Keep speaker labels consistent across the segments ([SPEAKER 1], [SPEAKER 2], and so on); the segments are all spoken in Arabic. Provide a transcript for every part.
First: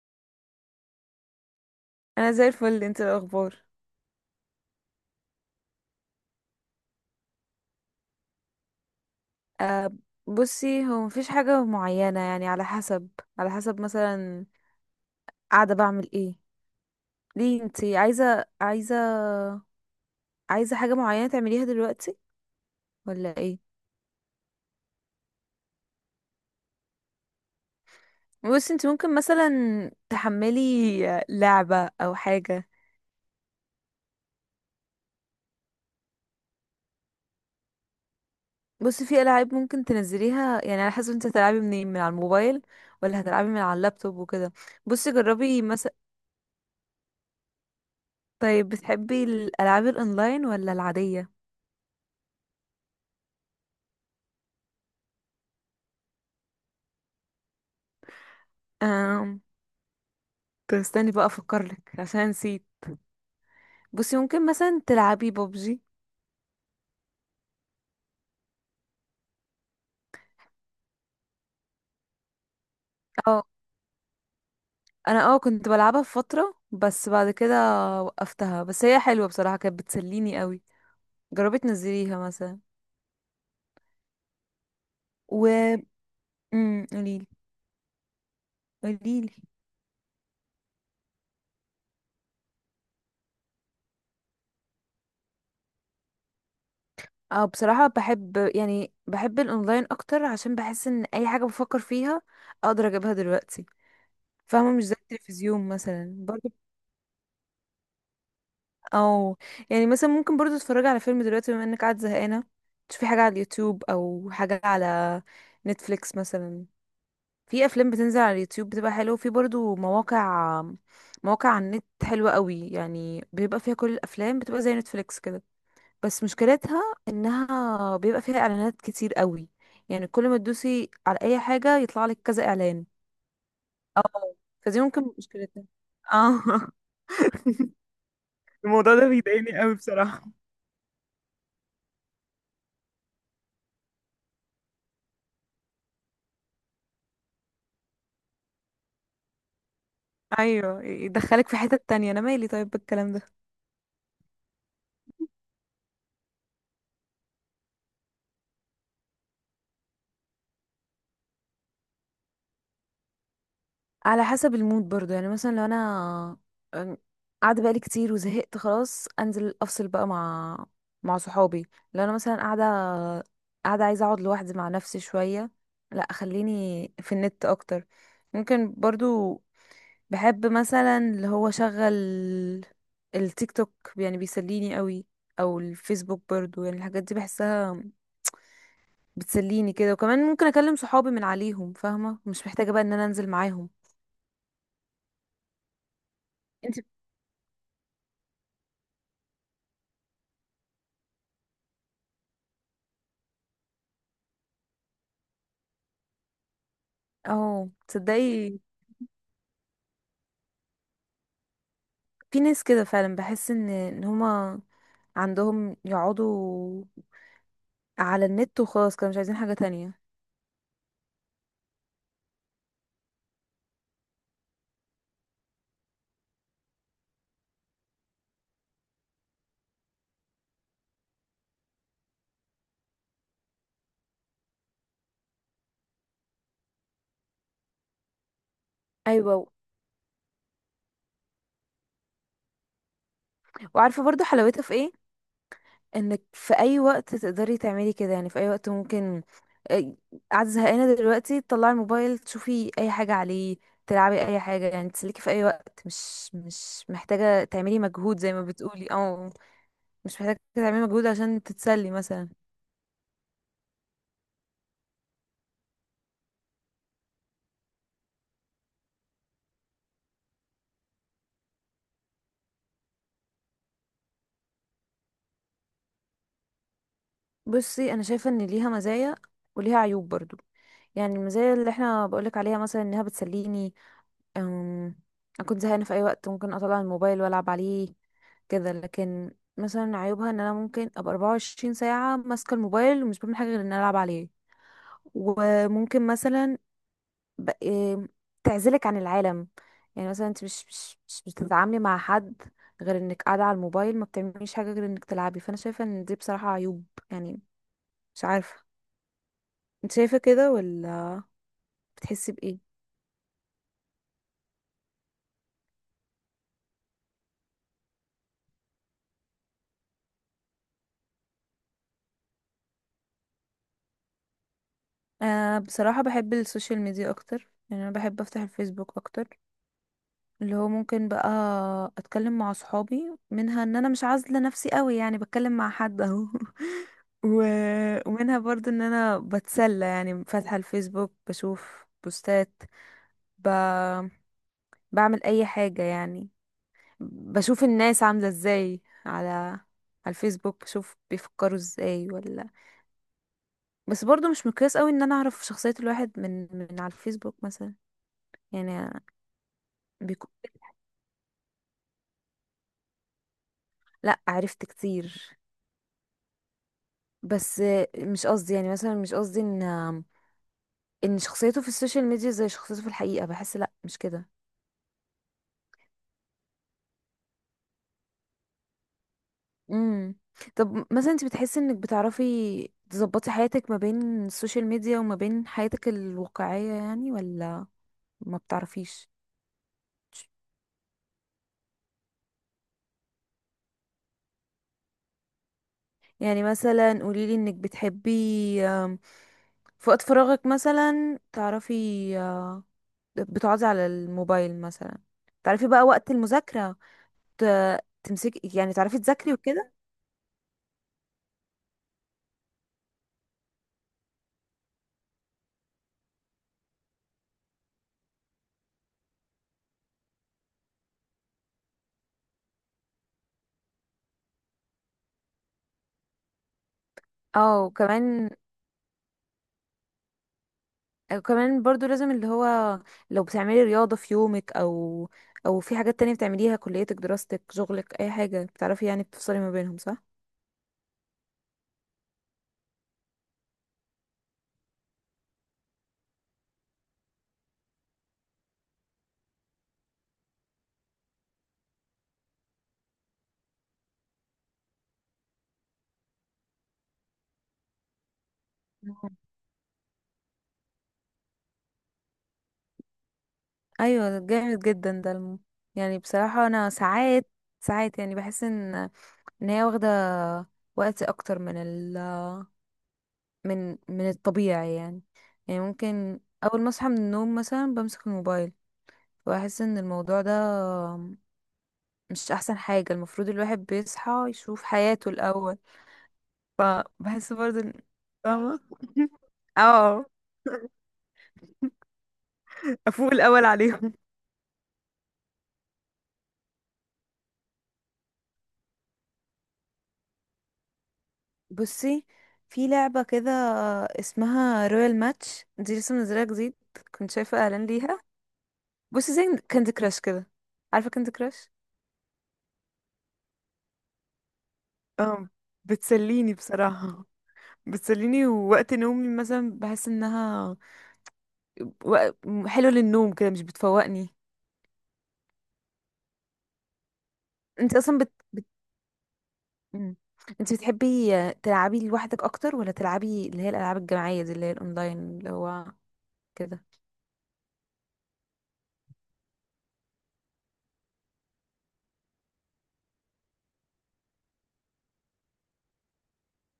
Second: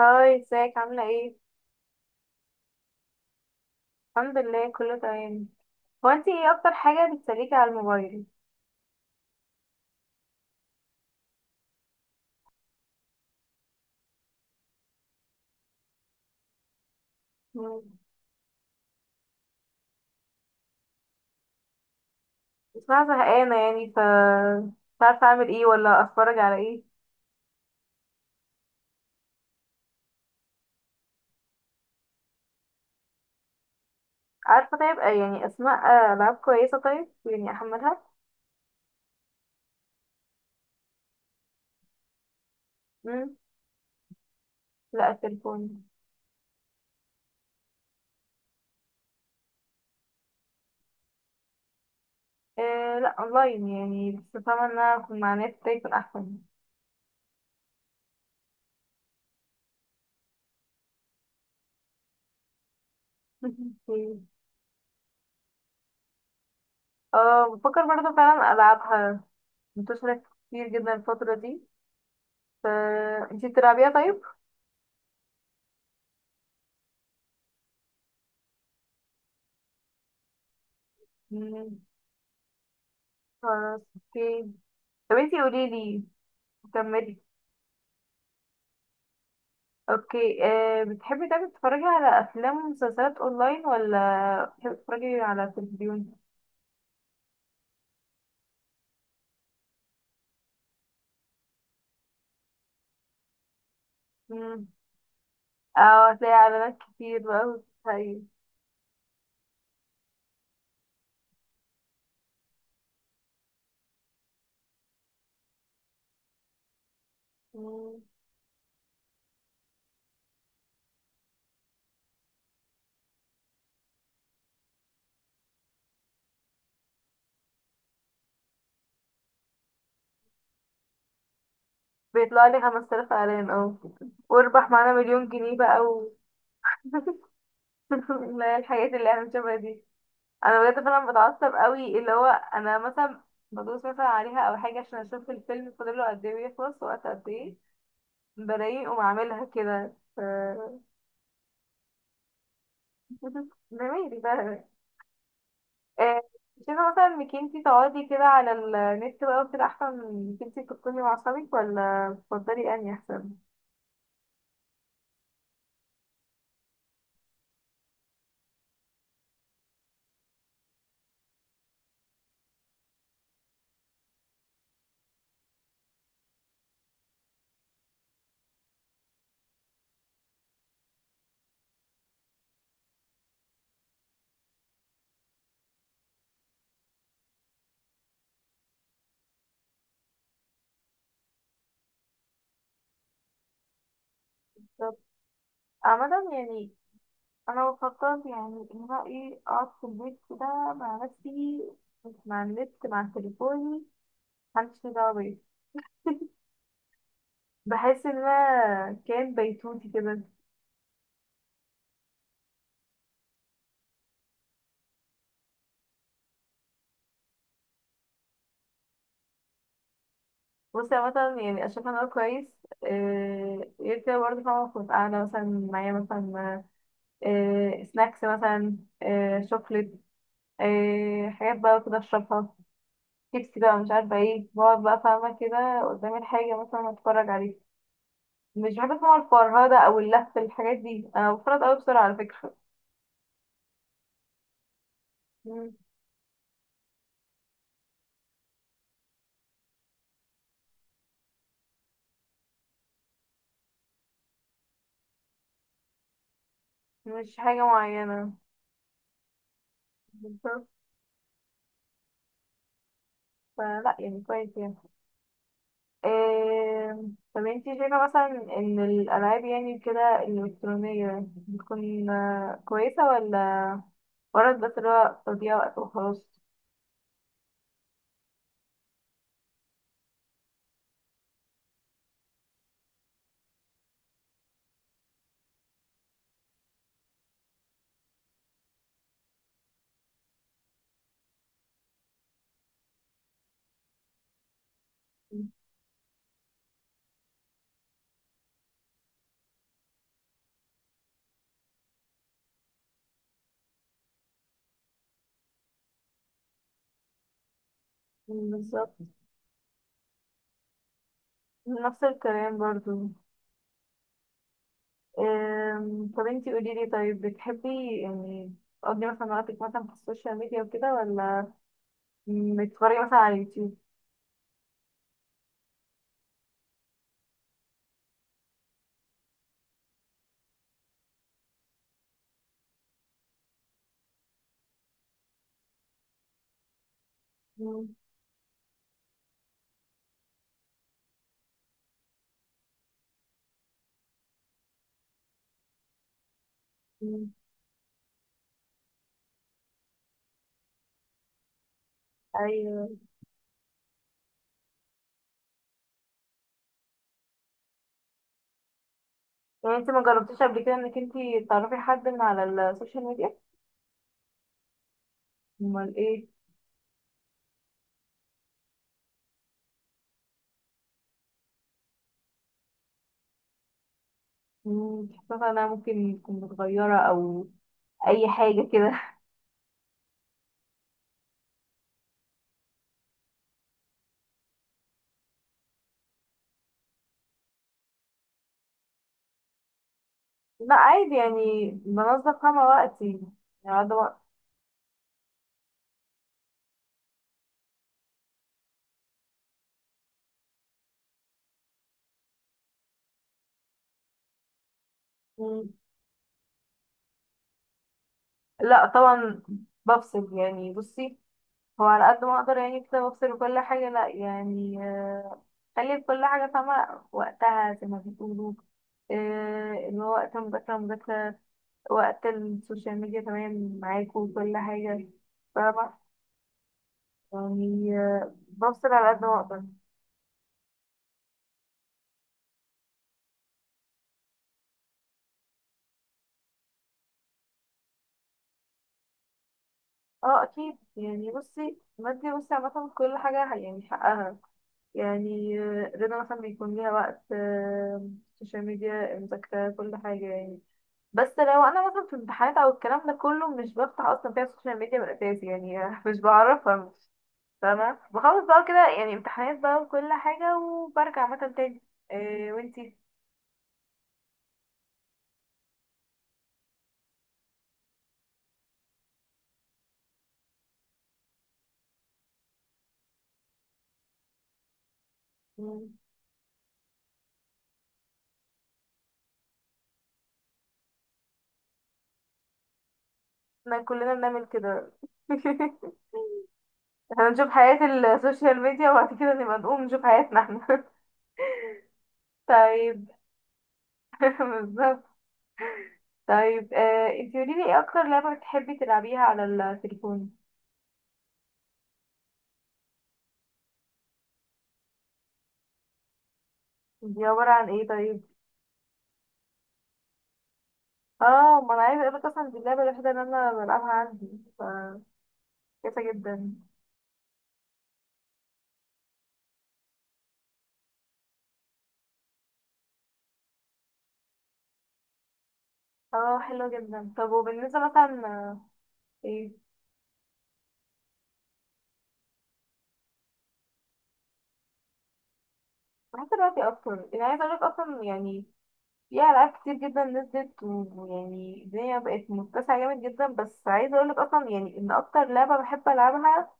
[SPEAKER 1] هاي، ازيك؟ عاملة ايه؟
[SPEAKER 2] انا زي الفل، انت إيه الاخبار؟
[SPEAKER 1] الحمد لله، كله تمام. هو انتي ايه اكتر حاجة بتسليكي على الموبايل؟
[SPEAKER 2] أه بصي هو مفيش حاجه معينه، يعني على حسب. مثلا قاعده بعمل ايه، ليه.
[SPEAKER 1] مم.
[SPEAKER 2] انت عايزه حاجه معينه تعمليها دلوقتي
[SPEAKER 1] بسمعها
[SPEAKER 2] ولا
[SPEAKER 1] زهقانة
[SPEAKER 2] ايه؟
[SPEAKER 1] يعني، ف مش عارفة اعمل ايه ولا اتفرج على ايه.
[SPEAKER 2] بصي انت ممكن مثلا تحملي لعبه او حاجه.
[SPEAKER 1] عارفة طيب، يعني اسماء، العاب كويسة، طيب يعني احملها؟
[SPEAKER 2] بصي في العاب ممكن تنزليها، يعني على حسب انت هتلعبي منين، من على الموبايل ولا
[SPEAKER 1] مم.
[SPEAKER 2] هتلعبي من على اللابتوب وكده.
[SPEAKER 1] لا،
[SPEAKER 2] بصي جربي
[SPEAKER 1] التليفون.
[SPEAKER 2] مثلا. طيب بتحبي الالعاب الاونلاين ولا العاديه؟
[SPEAKER 1] آه لا، اونلاين يعني، بس فاهمة ان انا اكون مع ناس كده يكون احسن.
[SPEAKER 2] كنت استني بقى افكرلك عشان نسيت. بصي
[SPEAKER 1] مم.
[SPEAKER 2] ممكن مثلا تلعبي ببجي.
[SPEAKER 1] اه بفكر برضه فعلا العبها، منتشرة كتير جدا الفترة دي، ف
[SPEAKER 2] اه،
[SPEAKER 1] انتي بتلعبيها طيب؟
[SPEAKER 2] انا اه كنت بلعبها في فترة، بس بعد كده وقفتها. بس هي حلوة بصراحة، كانت بتسليني قوي. جربي
[SPEAKER 1] مم.
[SPEAKER 2] تنزليها مثلا.
[SPEAKER 1] خلاص، اوكي. طب انتي
[SPEAKER 2] و
[SPEAKER 1] قوليلي، كملي.
[SPEAKER 2] قوليلي. قوليلي
[SPEAKER 1] اوكي، بتحبي دايما تتفرجي على افلام ومسلسلات اونلاين ولا بتحبي تتفرجي على التلفزيون؟
[SPEAKER 2] اه بصراحة بحب، يعني بحب الاونلاين اكتر، عشان بحس ان اي حاجة بفكر فيها اقدر اجيبها دلوقتي.
[SPEAKER 1] مم.
[SPEAKER 2] فاهمة، مش زي التلفزيون
[SPEAKER 1] اه
[SPEAKER 2] مثلا.
[SPEAKER 1] هتلاقي اعلانات كتير بقى وتتهيأ.
[SPEAKER 2] او يعني مثلا ممكن برضو تتفرجي على فيلم دلوقتي، بما انك قاعد زهقانه تشوفي حاجه على اليوتيوب او حاجه على نتفليكس مثلا. في افلام
[SPEAKER 1] مم.
[SPEAKER 2] بتنزل على اليوتيوب بتبقى حلوه، وفي برضو مواقع، على النت حلوه قوي، يعني بيبقى فيها كل الافلام، بتبقى زي نتفليكس كده. بس مشكلتها انها بيبقى فيها اعلانات كتير قوي، يعني كل ما تدوسي على اي حاجه يطلع لك كذا
[SPEAKER 1] بيطلع لي
[SPEAKER 2] اعلان.
[SPEAKER 1] 5000 اعلان، اه،
[SPEAKER 2] اه،
[SPEAKER 1] واربح
[SPEAKER 2] فدي
[SPEAKER 1] معانا
[SPEAKER 2] ممكن
[SPEAKER 1] مليون جنيه
[SPEAKER 2] مشكلتها.
[SPEAKER 1] بقى
[SPEAKER 2] اه.
[SPEAKER 1] لا، الحاجات
[SPEAKER 2] الموضوع ده
[SPEAKER 1] اللي احنا بنشوفها
[SPEAKER 2] بيضايقني قوي
[SPEAKER 1] دي،
[SPEAKER 2] بصراحة.
[SPEAKER 1] انا بجد فعلا بتعصب قوي، اللي هو انا مثلا بدوس مثلا عليها او حاجه عشان اشوف الفيلم فاضله قد ايه، ويخلص وقت قد ايه، بلاقيه اقوم عاملها كده.
[SPEAKER 2] ايوه، يدخلك في حتة تانية، انا مالي طيب بالكلام ده.
[SPEAKER 1] جميل ده. آه، شايفة مثلا انك انتي تقعدي كده على النت بقى وكده احسن من انك انتي تكوني مع اصحابك، ولا تفضلي انهي احسن؟
[SPEAKER 2] على حسب المود برضو، يعني مثلا لو انا أم، قاعده بقالي كتير وزهقت خلاص، انزل افصل بقى مع صحابي. لو انا مثلا قاعده عايزه اقعد لوحدي مع نفسي شويه، لا خليني في النت اكتر. ممكن برضو بحب مثلا اللي هو شغل التيك توك، يعني بيسليني قوي، او الفيسبوك برضو، يعني الحاجات دي بحسها بتسليني كده. وكمان ممكن اكلم صحابي من عليهم، فاهمه، مش محتاجه بقى ان انا انزل معاهم.
[SPEAKER 1] طب عامة يعني،
[SPEAKER 2] انت
[SPEAKER 1] انا بفكر يعني ان انا ايه اقعد في البيت كده مع نفسي، مش مع النت، مع تليفوني، محدش ليه دعوة بيا،
[SPEAKER 2] اه
[SPEAKER 1] بحس ان
[SPEAKER 2] تصدقي،
[SPEAKER 1] انا كان بيتوتي كده.
[SPEAKER 2] في ناس كده فعلا، بحس ان هما عندهم يقعدوا على النت وخلاص، كانوا مش عايزين حاجه تانية.
[SPEAKER 1] بصي عامة مثلا، يعني اشوف ان انا كويس. غير كده برضه فاهمة، كنت قاعدة مثلا معايا مثلا سناكس مثلا، شوكليت، حاجات بقى كده اشربها، شيبسي بقى، مش عارفه ايه، بقعد بقى فاهمه كده قدامي الحاجه مثلا اتفرج عليها. مش بحب اسمع
[SPEAKER 2] ايوه و-
[SPEAKER 1] الفرهده او اللف، الحاجات دي انا بفرط قوي بسرعه على فكره.
[SPEAKER 2] وعارفه برضو حلاوتها في ايه،
[SPEAKER 1] مم.
[SPEAKER 2] انك في اي وقت تقدري تعملي كده، يعني في اي وقت ممكن إيه، قاعده زهقانه دلوقتي تطلعي الموبايل تشوفي اي حاجه عليه، تلعبي اي حاجه، يعني تسليكي في اي وقت. مش
[SPEAKER 1] مش
[SPEAKER 2] محتاجه
[SPEAKER 1] حاجه
[SPEAKER 2] تعملي مجهود،
[SPEAKER 1] معينه.
[SPEAKER 2] زي ما بتقولي اه. مش محتاجة
[SPEAKER 1] بالظبط،
[SPEAKER 2] تعملي مجهود عشان تتسلي مثلا.
[SPEAKER 1] فلا يعني كويس يعني. آه، طب انتي شايفه مثلا ان الالعاب يعني كده الالكترونيه بتكون كويسه، ولا مجرد بس اللي هو تضييع وقت وخلاص؟
[SPEAKER 2] بصي انا شايفة ان ليها مزايا وليها عيوب برضو. يعني المزايا اللي احنا بقولك عليها مثلا انها بتسليني. أم... انا كنت زهقانة في اي وقت ممكن اطلع الموبايل والعب عليه كده. لكن مثلا عيوبها، ان انا ممكن ابقى 24 ساعة ماسكة الموبايل ومش بعمل حاجة غير ان أنا العب عليه. وممكن مثلا ب... إيه، تعزلك عن العالم، يعني مثلا انت مش بتتعاملي مع حد غير انك قاعده على الموبايل، ما بتعمليش حاجه غير انك تلعبي. فانا شايفه ان دي بصراحه عيوب، يعني. مش
[SPEAKER 1] مم،
[SPEAKER 2] عارفه،
[SPEAKER 1] بالظبط.
[SPEAKER 2] انت شايفه كده ولا؟
[SPEAKER 1] نفس
[SPEAKER 2] بتحسي
[SPEAKER 1] الكلام
[SPEAKER 2] بايه؟
[SPEAKER 1] برضو. طب انتي قولي لي، طيب بتحبي يعني تقضي مثلا وقتك مثلا في السوشيال ميديا وكده، ولا بتتفرجي مثلا على اليوتيوب؟
[SPEAKER 2] آه بصراحه بحب السوشيال ميديا اكتر، يعني انا بحب افتح الفيسبوك اكتر. اللي هو ممكن بقى اتكلم مع صحابي منها، ان انا مش عازله نفسي قوي، يعني بتكلم مع حد اهو. و...
[SPEAKER 1] مم.
[SPEAKER 2] ومنها برضو ان انا بتسلى، يعني فاتحه الفيسبوك بشوف بوستات، ب... بعمل اي حاجة يعني،
[SPEAKER 1] مم.
[SPEAKER 2] بشوف الناس عاملة ازاي على الفيسبوك، بشوف بيفكروا ازاي ولا.
[SPEAKER 1] ايوه.
[SPEAKER 2] بس برضو مش مقياس قوي ان انا اعرف شخصية الواحد من على الفيسبوك مثلا، يعني.
[SPEAKER 1] يعني انتي ما
[SPEAKER 2] بيكو...
[SPEAKER 1] جربتيش قبل كده انك انتي تعرفي حد من على السوشيال ميديا؟
[SPEAKER 2] لا عرفت كتير،
[SPEAKER 1] امال ايه.
[SPEAKER 2] بس مش قصدي، يعني مثلا مش قصدي ان شخصيته في السوشيال ميديا زي شخصيته في الحقيقة. بحس لا، مش كده.
[SPEAKER 1] مم، بتحسي مثلا انها ممكن تكون متغيرة او اي حاجة كده؟
[SPEAKER 2] امم. طب مثلا انت بتحسي انك بتعرفي تظبطي حياتك ما بين السوشيال ميديا وما بين حياتك الواقعية، يعني، ولا ما بتعرفيش؟
[SPEAKER 1] لا عادي يعني، بنظم فاهمة وقتي يعني، قاعدة وقت.
[SPEAKER 2] يعني مثلا قوليلي انك بتحبي آم، في وقت فراغك مثلا تعرفي آه، بتقعدي على الموبايل مثلا، تعرفي
[SPEAKER 1] مم.
[SPEAKER 2] بقى وقت المذاكرة تمسكي، يعني
[SPEAKER 1] لا
[SPEAKER 2] تعرفي تذاكري
[SPEAKER 1] طبعا.
[SPEAKER 2] وكده.
[SPEAKER 1] بفصل يعني، بصي، هو على قد ما اقدر يعني كده بفصل كل حاجة، لا يعني، خلي كل حاجة فاهمة وقتها زي ما بيقولوا، آه، اللي هو وقت المذاكرة مذاكرة، وقت السوشيال ميديا تمام، معاكوا وكل حاجة، فاهمة؟
[SPEAKER 2] اه،
[SPEAKER 1] يعني
[SPEAKER 2] وكمان
[SPEAKER 1] بفصل على قد ما اقدر.
[SPEAKER 2] برضو لازم اللي هو لو بتعملي رياضة في يومك، او او في حاجات تانية بتعمليها، كليتك، دراستك، شغلك، اي حاجة بتعرفي يعني بتفصلي ما بينهم، صح.
[SPEAKER 1] اه اكيد يعني، بصي، بدي بصي عامة كل حاجة يعني حقها، يعني رضا مثلا بيكون ليها وقت، السوشيال ميديا، المذاكرة، كل حاجة يعني. بس لو انا مثلا في امتحانات او الكلام ده كله، مش بفتح اصلا فيها السوشيال ميديا من الاساس يعني، مش بعرفها، مش فاهمه، بخلص بقى كده يعني امتحانات بقى وكل حاجه، وبرجع مثلا تاني. إيه وانتي؟
[SPEAKER 2] ايوه، ده جامد جدا، ده يعني بصراحة انا ساعات يعني بحس ان هي واخدة وقت اكتر من ال... من من الطبيعي، يعني. يعني
[SPEAKER 1] مم.
[SPEAKER 2] ممكن اول ما اصحى من النوم مثلا بمسك الموبايل، واحس ان الموضوع ده مش احسن حاجة، المفروض الواحد
[SPEAKER 1] احنا
[SPEAKER 2] بيصحى
[SPEAKER 1] كلنا بنعمل
[SPEAKER 2] يشوف
[SPEAKER 1] كده.
[SPEAKER 2] حياته الاول.
[SPEAKER 1] احنا
[SPEAKER 2] فبحس
[SPEAKER 1] نشوف
[SPEAKER 2] برضه إن-
[SPEAKER 1] حياة
[SPEAKER 2] فاهمة.
[SPEAKER 1] السوشيال ميديا، وبعد كده نبقى نقوم نشوف
[SPEAKER 2] اه،
[SPEAKER 1] حياتنا احنا. طيب.
[SPEAKER 2] افوق الاول عليهم.
[SPEAKER 1] بالظبط. طيب، انتي قوليلي، ايه اكتر لعبة بتحبي تلعبيها على التليفون؟
[SPEAKER 2] بصي في لعبة كده اسمها رويال ماتش، دي لسه منزلها جديد، كنت
[SPEAKER 1] دي
[SPEAKER 2] شايفة
[SPEAKER 1] عبارة
[SPEAKER 2] اعلان
[SPEAKER 1] عن ايه
[SPEAKER 2] ليها.
[SPEAKER 1] طيب؟
[SPEAKER 2] بصي زي كاندي كراش كده، عارفة كاندي كراش.
[SPEAKER 1] اه ما انا عايزه اقولك، اصلا دي اللعبه الوحيده اللي انا بلعبها عندي، ف
[SPEAKER 2] اه،
[SPEAKER 1] كويسه
[SPEAKER 2] بتسليني
[SPEAKER 1] جدا.
[SPEAKER 2] بصراحة. بتسليني ووقت نومي مثلا بحس انها وق- حلوة للنوم كده، مش بتفوقني.
[SPEAKER 1] اه حلوه جدا. طب
[SPEAKER 2] انت
[SPEAKER 1] وبالنسبه
[SPEAKER 2] اصلا بت... بت...
[SPEAKER 1] مثلا، ايه،
[SPEAKER 2] مم. انت بتحبي تلعبي لوحدك اكتر، ولا تلعبي اللي هي الالعاب الجماعية دي اللي هي الاونلاين اللي هو
[SPEAKER 1] بحس
[SPEAKER 2] كده؟
[SPEAKER 1] دلوقتي اكتر يعني، عايزه اقولك اصلا يعني، في العاب كتير جدا نزلت، ويعني الدنيا بقت متسعه جامد جدا، بس عايزه اقولك اصلا يعني ان اكتر لعبه بحب العبها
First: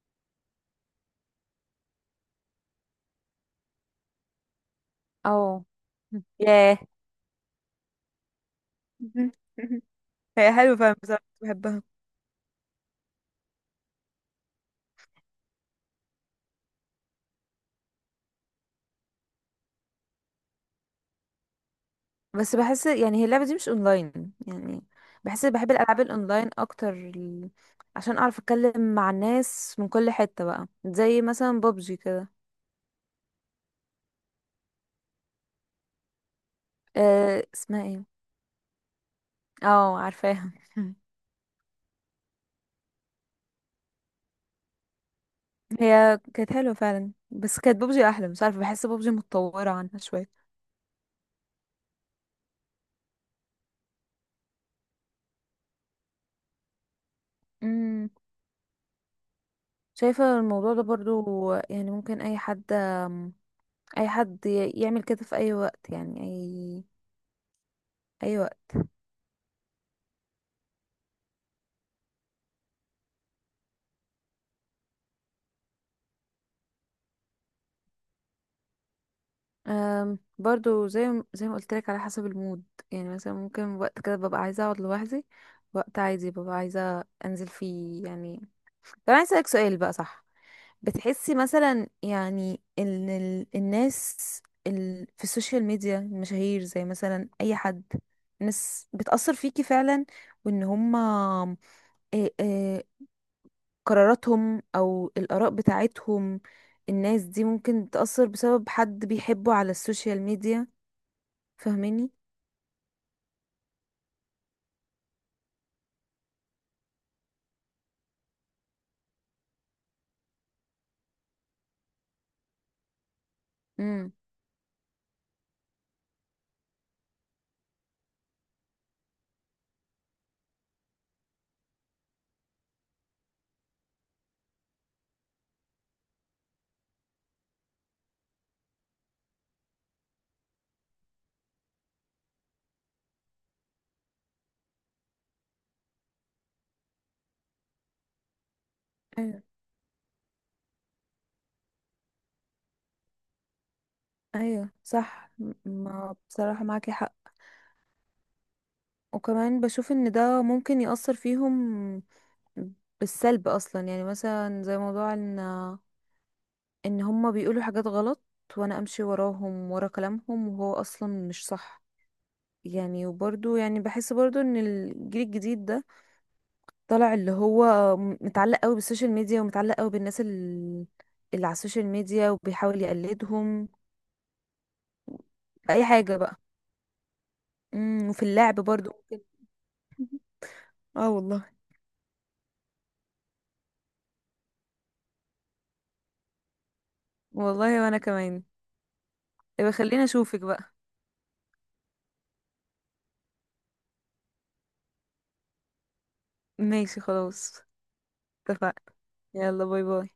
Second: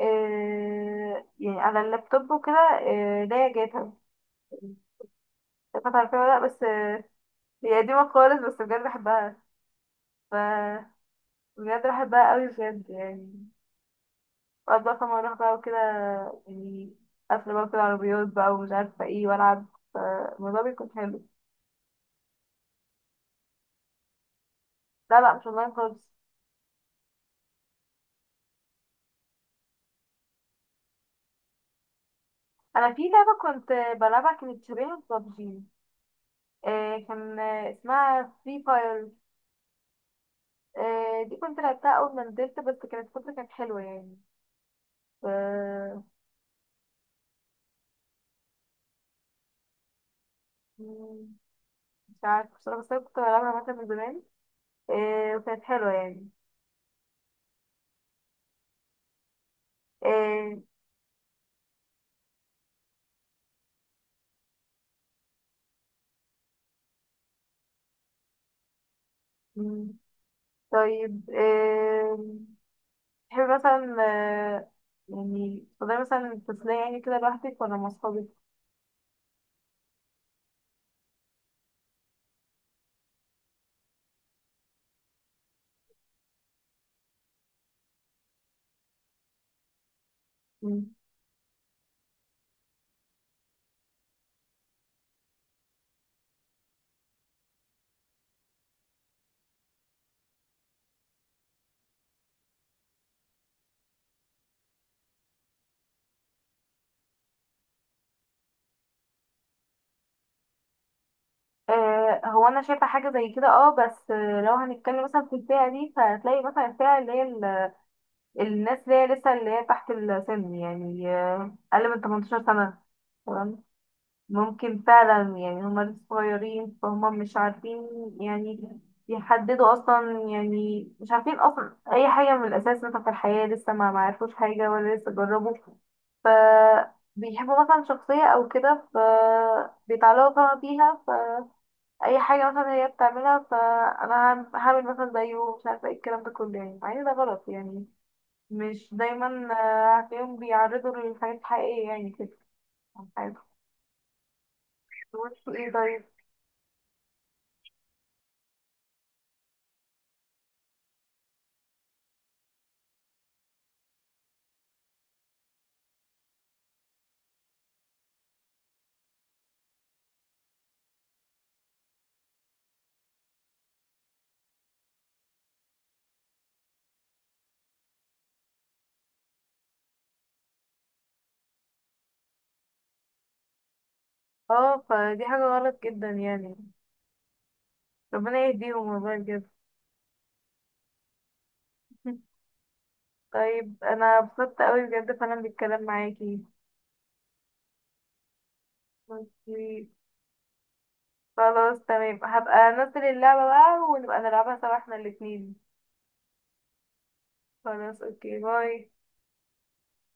[SPEAKER 1] يعني على اللابتوب وكده، اللي هي جاتا.
[SPEAKER 2] او
[SPEAKER 1] جاتا، عارفاها ولا لا؟ بس
[SPEAKER 2] ياه.
[SPEAKER 1] هي قديمه خالص، بس بجد بحبها، ف
[SPEAKER 2] هي حلوة فعلا بصراحة، كنت بحبها.
[SPEAKER 1] بجد بحبها قوي بجد يعني. وقعد بقى فاهمة اروح بقى وكده يعني، قافلة بقى في العربيات بقى ومش عارفة ايه، والعب، فالموضوع بيكون حلو.
[SPEAKER 2] بس بحس يعني هي اللعبة دي مش اونلاين، يعني
[SPEAKER 1] لا لا،
[SPEAKER 2] بحس
[SPEAKER 1] مش
[SPEAKER 2] بحب
[SPEAKER 1] اونلاين
[SPEAKER 2] الالعاب
[SPEAKER 1] خالص.
[SPEAKER 2] الاونلاين اكتر، عشان اعرف اتكلم مع الناس من كل حتة بقى، زي مثلا بابجي كده.
[SPEAKER 1] انا في لعبة كنت بلعبها، كانت شبيهة ببجي، آه، كان
[SPEAKER 2] أه اسمها ايه،
[SPEAKER 1] اسمها فري فاير.
[SPEAKER 2] اه عارفاها.
[SPEAKER 1] آه دي كنت لعبتها اول ما نزلت، بس كانت فترة كانت حلوة يعني. ف
[SPEAKER 2] هي كانت حلوة فعلا، بس كانت بابجي احلى، مش عارفة، بحس بابجي متطورة عنها شوية.
[SPEAKER 1] مم، مش عارفة بصراحة، بس انا كنت بلعبها مثلا من زمان، وكانت حلوة يعني.
[SPEAKER 2] امم، شايفة
[SPEAKER 1] آه
[SPEAKER 2] الموضوع ده برضو، يعني ممكن اي حد يعمل كده في اي وقت، يعني اي
[SPEAKER 1] مم، طيب. تحبي مثلا، يعني تفضلي مثلا تفصلي يعني كده لوحدك ولا مع صحابك؟
[SPEAKER 2] برضو زي ما قلت لك، على حسب المود. يعني مثلا ممكن وقت كده ببقى عايزه اقعد لوحدي، وقت عادي ببقى عايزه انزل فيه، يعني. طب انا اسالك سؤال بقى، صح؟
[SPEAKER 1] مم.
[SPEAKER 2] بتحسي مثلا يعني ان الناس في السوشيال ميديا، المشاهير، زي مثلا اي حد، ناس بتأثر فيكي فعلا، وان هما إيه إيه قراراتهم او الآراء بتاعتهم، الناس دي ممكن تأثر بسبب حد بيحبه على السوشيال ميديا. فاهماني؟
[SPEAKER 1] هو انا شايفه حاجه زي كده اه، بس لو هنتكلم مثلا في الفئه دي، فهتلاقي مثلا الفئه اللي هي الناس اللي هي لسه، اللي هي تحت السن يعني، اقل من 18 سنه،
[SPEAKER 2] امم،
[SPEAKER 1] ممكن فعلا يعني، هما لسه صغيرين، فهما مش عارفين يعني يحددوا اصلا يعني، مش عارفين اصلا اي حاجه من الاساس، مثلا في الحياه لسه ما معرفوش حاجه ولا لسه جربوا، ف بيحبوا مثلا شخصيه او كده، ف بيتعلقوا طبعا بيها، فاي حاجه مثلا هي بتعملها، فانا هعمل مثلا زيه، مش عارفه ايه الكلام ده كله يعني، مع ان ده غلط يعني، مش دايما.
[SPEAKER 2] ايوه.
[SPEAKER 1] هتلاقيهم بيعرضوا للحاجات الحقيقيه يعني كده عن حياتهم.
[SPEAKER 2] ايوه،
[SPEAKER 1] طب
[SPEAKER 2] صح،
[SPEAKER 1] وانتوا ايه طيب؟
[SPEAKER 2] ما بصراحة معاكي حق. وكمان بشوف ان ده ممكن يأثر فيهم بالسلب اصلا، يعني مثلا زي موضوع ان هما بيقولوا حاجات غلط، وانا امشي وراهم ورا كلامهم وهو اصلا مش صح يعني. وبرضو يعني بحس برضو ان الجيل الجديد ده طالع اللي هو متعلق قوي بالسوشيال ميديا، ومتعلق قوي بالناس اللي على السوشيال ميديا، وبيحاول يقلدهم
[SPEAKER 1] اه فدي حاجة غلط
[SPEAKER 2] اي
[SPEAKER 1] جدا
[SPEAKER 2] حاجة بقى.
[SPEAKER 1] يعني.
[SPEAKER 2] امم، وفي
[SPEAKER 1] ربنا
[SPEAKER 2] اللعب
[SPEAKER 1] يهديهم
[SPEAKER 2] برضو
[SPEAKER 1] والله
[SPEAKER 2] ممكن.
[SPEAKER 1] بجد.
[SPEAKER 2] اه والله.
[SPEAKER 1] طيب انا اتبسطت قوي بجد فعلا بالكلام معاكي.
[SPEAKER 2] والله وانا كمان. يبقى
[SPEAKER 1] ماشي.
[SPEAKER 2] خليني اشوفك بقى.
[SPEAKER 1] خلاص تمام، هبقى انزل اللعبة بقى ونبقى نلعبها سوا احنا الاتنين.
[SPEAKER 2] ماشي خلاص،
[SPEAKER 1] خلاص اوكي، باي.
[SPEAKER 2] اتفقنا، يلا باي باي.